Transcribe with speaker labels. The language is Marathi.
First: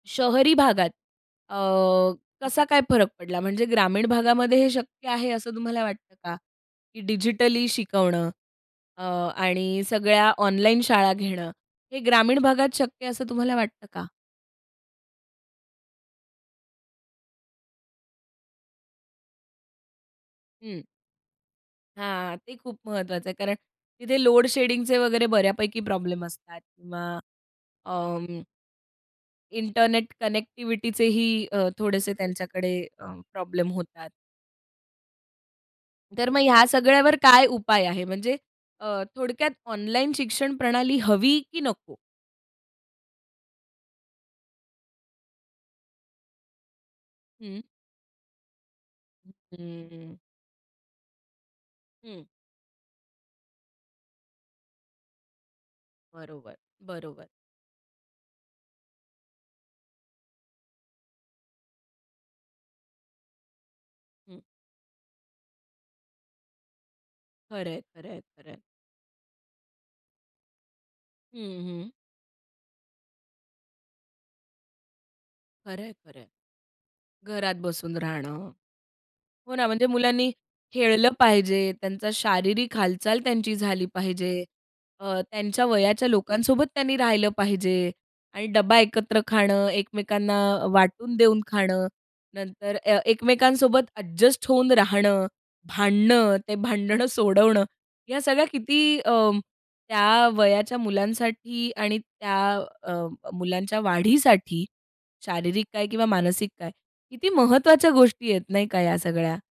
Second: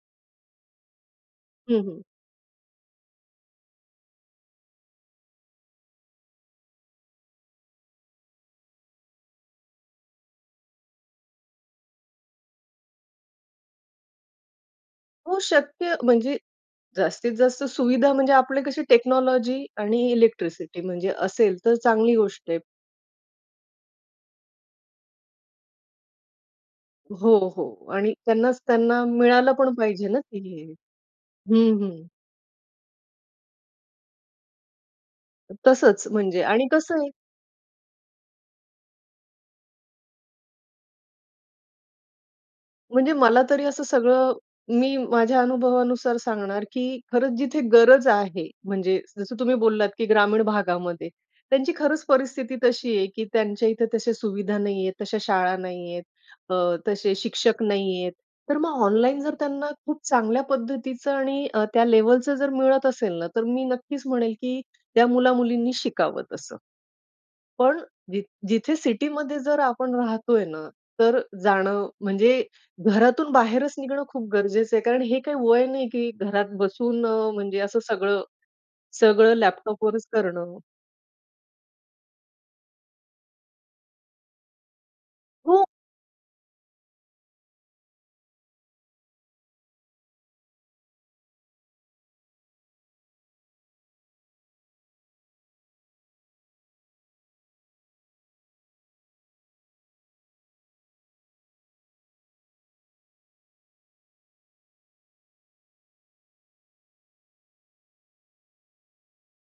Speaker 1: शहरी भागात अ,
Speaker 2: हं, हं.
Speaker 1: कसा काय फरक पडला? म्हणजे ग्रामीण भागामध्ये हे शक्य आहे, असं तुम्हाला वाटतं का? की डिजिटली शिकवणं अ, आणि सगळ्या ऑनलाईन शाळा घेणं. हे ग्रामीण भागात शक्य असं तुम्हाला वाटतं का?
Speaker 2: हो, शक्य म्हणजे जास्तीत-जास्त सुविधा म्हणजे आपली कशी टेक्नॉलॉजी आणि इलेक्ट्रिसिटी
Speaker 1: हं.
Speaker 2: म्हणजे असेल. तर चांगली
Speaker 1: हां,
Speaker 2: गोष्ट
Speaker 1: ते
Speaker 2: आहे.
Speaker 1: खूप महत्वाचं आहे कारण तिथे लोड शेडिंगचे वगैरे बऱ्यापैकी प्रॉब्लेम असतात किंवा
Speaker 2: हो, हो आणि
Speaker 1: अं
Speaker 2: त्यांनाच त्यांना मिळालं पण पाहिजे
Speaker 1: इंटरनेट
Speaker 2: ना ते ही.
Speaker 1: कनेक्टिव्हिटी ही अ,
Speaker 2: हं, हं.
Speaker 1: थोडेसे त्यांच्याकडे अं, प्रॉब्लेम होतात.
Speaker 2: तसंच
Speaker 1: तर मग
Speaker 2: म्हणजे
Speaker 1: ह्या
Speaker 2: आणि कसं आहे
Speaker 1: सगळ्यावर काय उपाय आहे? म्हणजे अ, थोडक्यात ऑनलाईन शिक्षण प्रणाली हवी की नको?
Speaker 2: म्हणजे मला तरी असं सगळं मी माझ्या अनुभवानुसार सांगणार, की खरंच
Speaker 1: हं.
Speaker 2: जिथे गरज आहे, म्हणजे जसं तुम्ही बोललात, की
Speaker 1: हम्म.
Speaker 2: ग्रामीण भागामध्ये. त्यांची खरंच
Speaker 1: हं.
Speaker 2: परिस्थिती तशी आहे की त्यांच्या इथे तशा सुविधा नाही आहेत, तश्या शाळा नाही आहेत.
Speaker 1: बरोबर,
Speaker 2: अ, तसे
Speaker 1: बरोबर.
Speaker 2: शिक्षक नाही आहेत. तर मग ऑनलाईन जर त्यांना खूप चांगल्या पद्धतीचं आणि अ, त्या लेव्हलचं जर मिळत असेल ना, तर मी नक्कीच म्हणेल
Speaker 1: हं.
Speaker 2: की त्या मुला, मुलींनी शिकावं तसं.
Speaker 1: खरं
Speaker 2: पण
Speaker 1: आहे, खरं आहे,
Speaker 2: जिथ
Speaker 1: खरं आहे.
Speaker 2: जिथे सिटीमध्ये जर आपण राहतोय ना तर
Speaker 1: हं,
Speaker 2: जाणं
Speaker 1: हं.
Speaker 2: म्हणजे घरातून बाहेरच निघणं खूप गरजेचं आहे. कारण हे काही वय
Speaker 1: खरं
Speaker 2: नाही
Speaker 1: आहे,
Speaker 2: की
Speaker 1: खरं आहे.
Speaker 2: घरात बसून अ,
Speaker 1: घरात
Speaker 2: म्हणजे असं
Speaker 1: बसून
Speaker 2: सगळं,
Speaker 1: राहणं.
Speaker 2: सगळं
Speaker 1: हो ना, म्हणजे
Speaker 2: लॅपटॉपवरच
Speaker 1: मुलांनी
Speaker 2: करणं.
Speaker 1: खेळलं पाहिजे, त्यांचा शारीरिक हालचाल त्यांची झाली पाहिजे. अ,
Speaker 2: हो.
Speaker 1: त्यांच्या वयाच्या लोकांसोबत त्यांनी राहिलं पाहिजे. आणि डब्बा एकत्र खाणं, एकमेकांना अ, वाटून देऊन खाणं. नंतर ए एकमेकांसोबत एडजस्ट होऊन राहणं, भांडणं, ते भांडणं सोडवणं. या सगळ्या किती अं, त्या वयाच्या मुलांसाठी आणि त्या अं, मुलांच्या वाढीसाठी, शारीरिक काय किंवा मानसिक काय. किती महत्त्वाच्या गोष्टी आहेत नाही का या सगळ्या?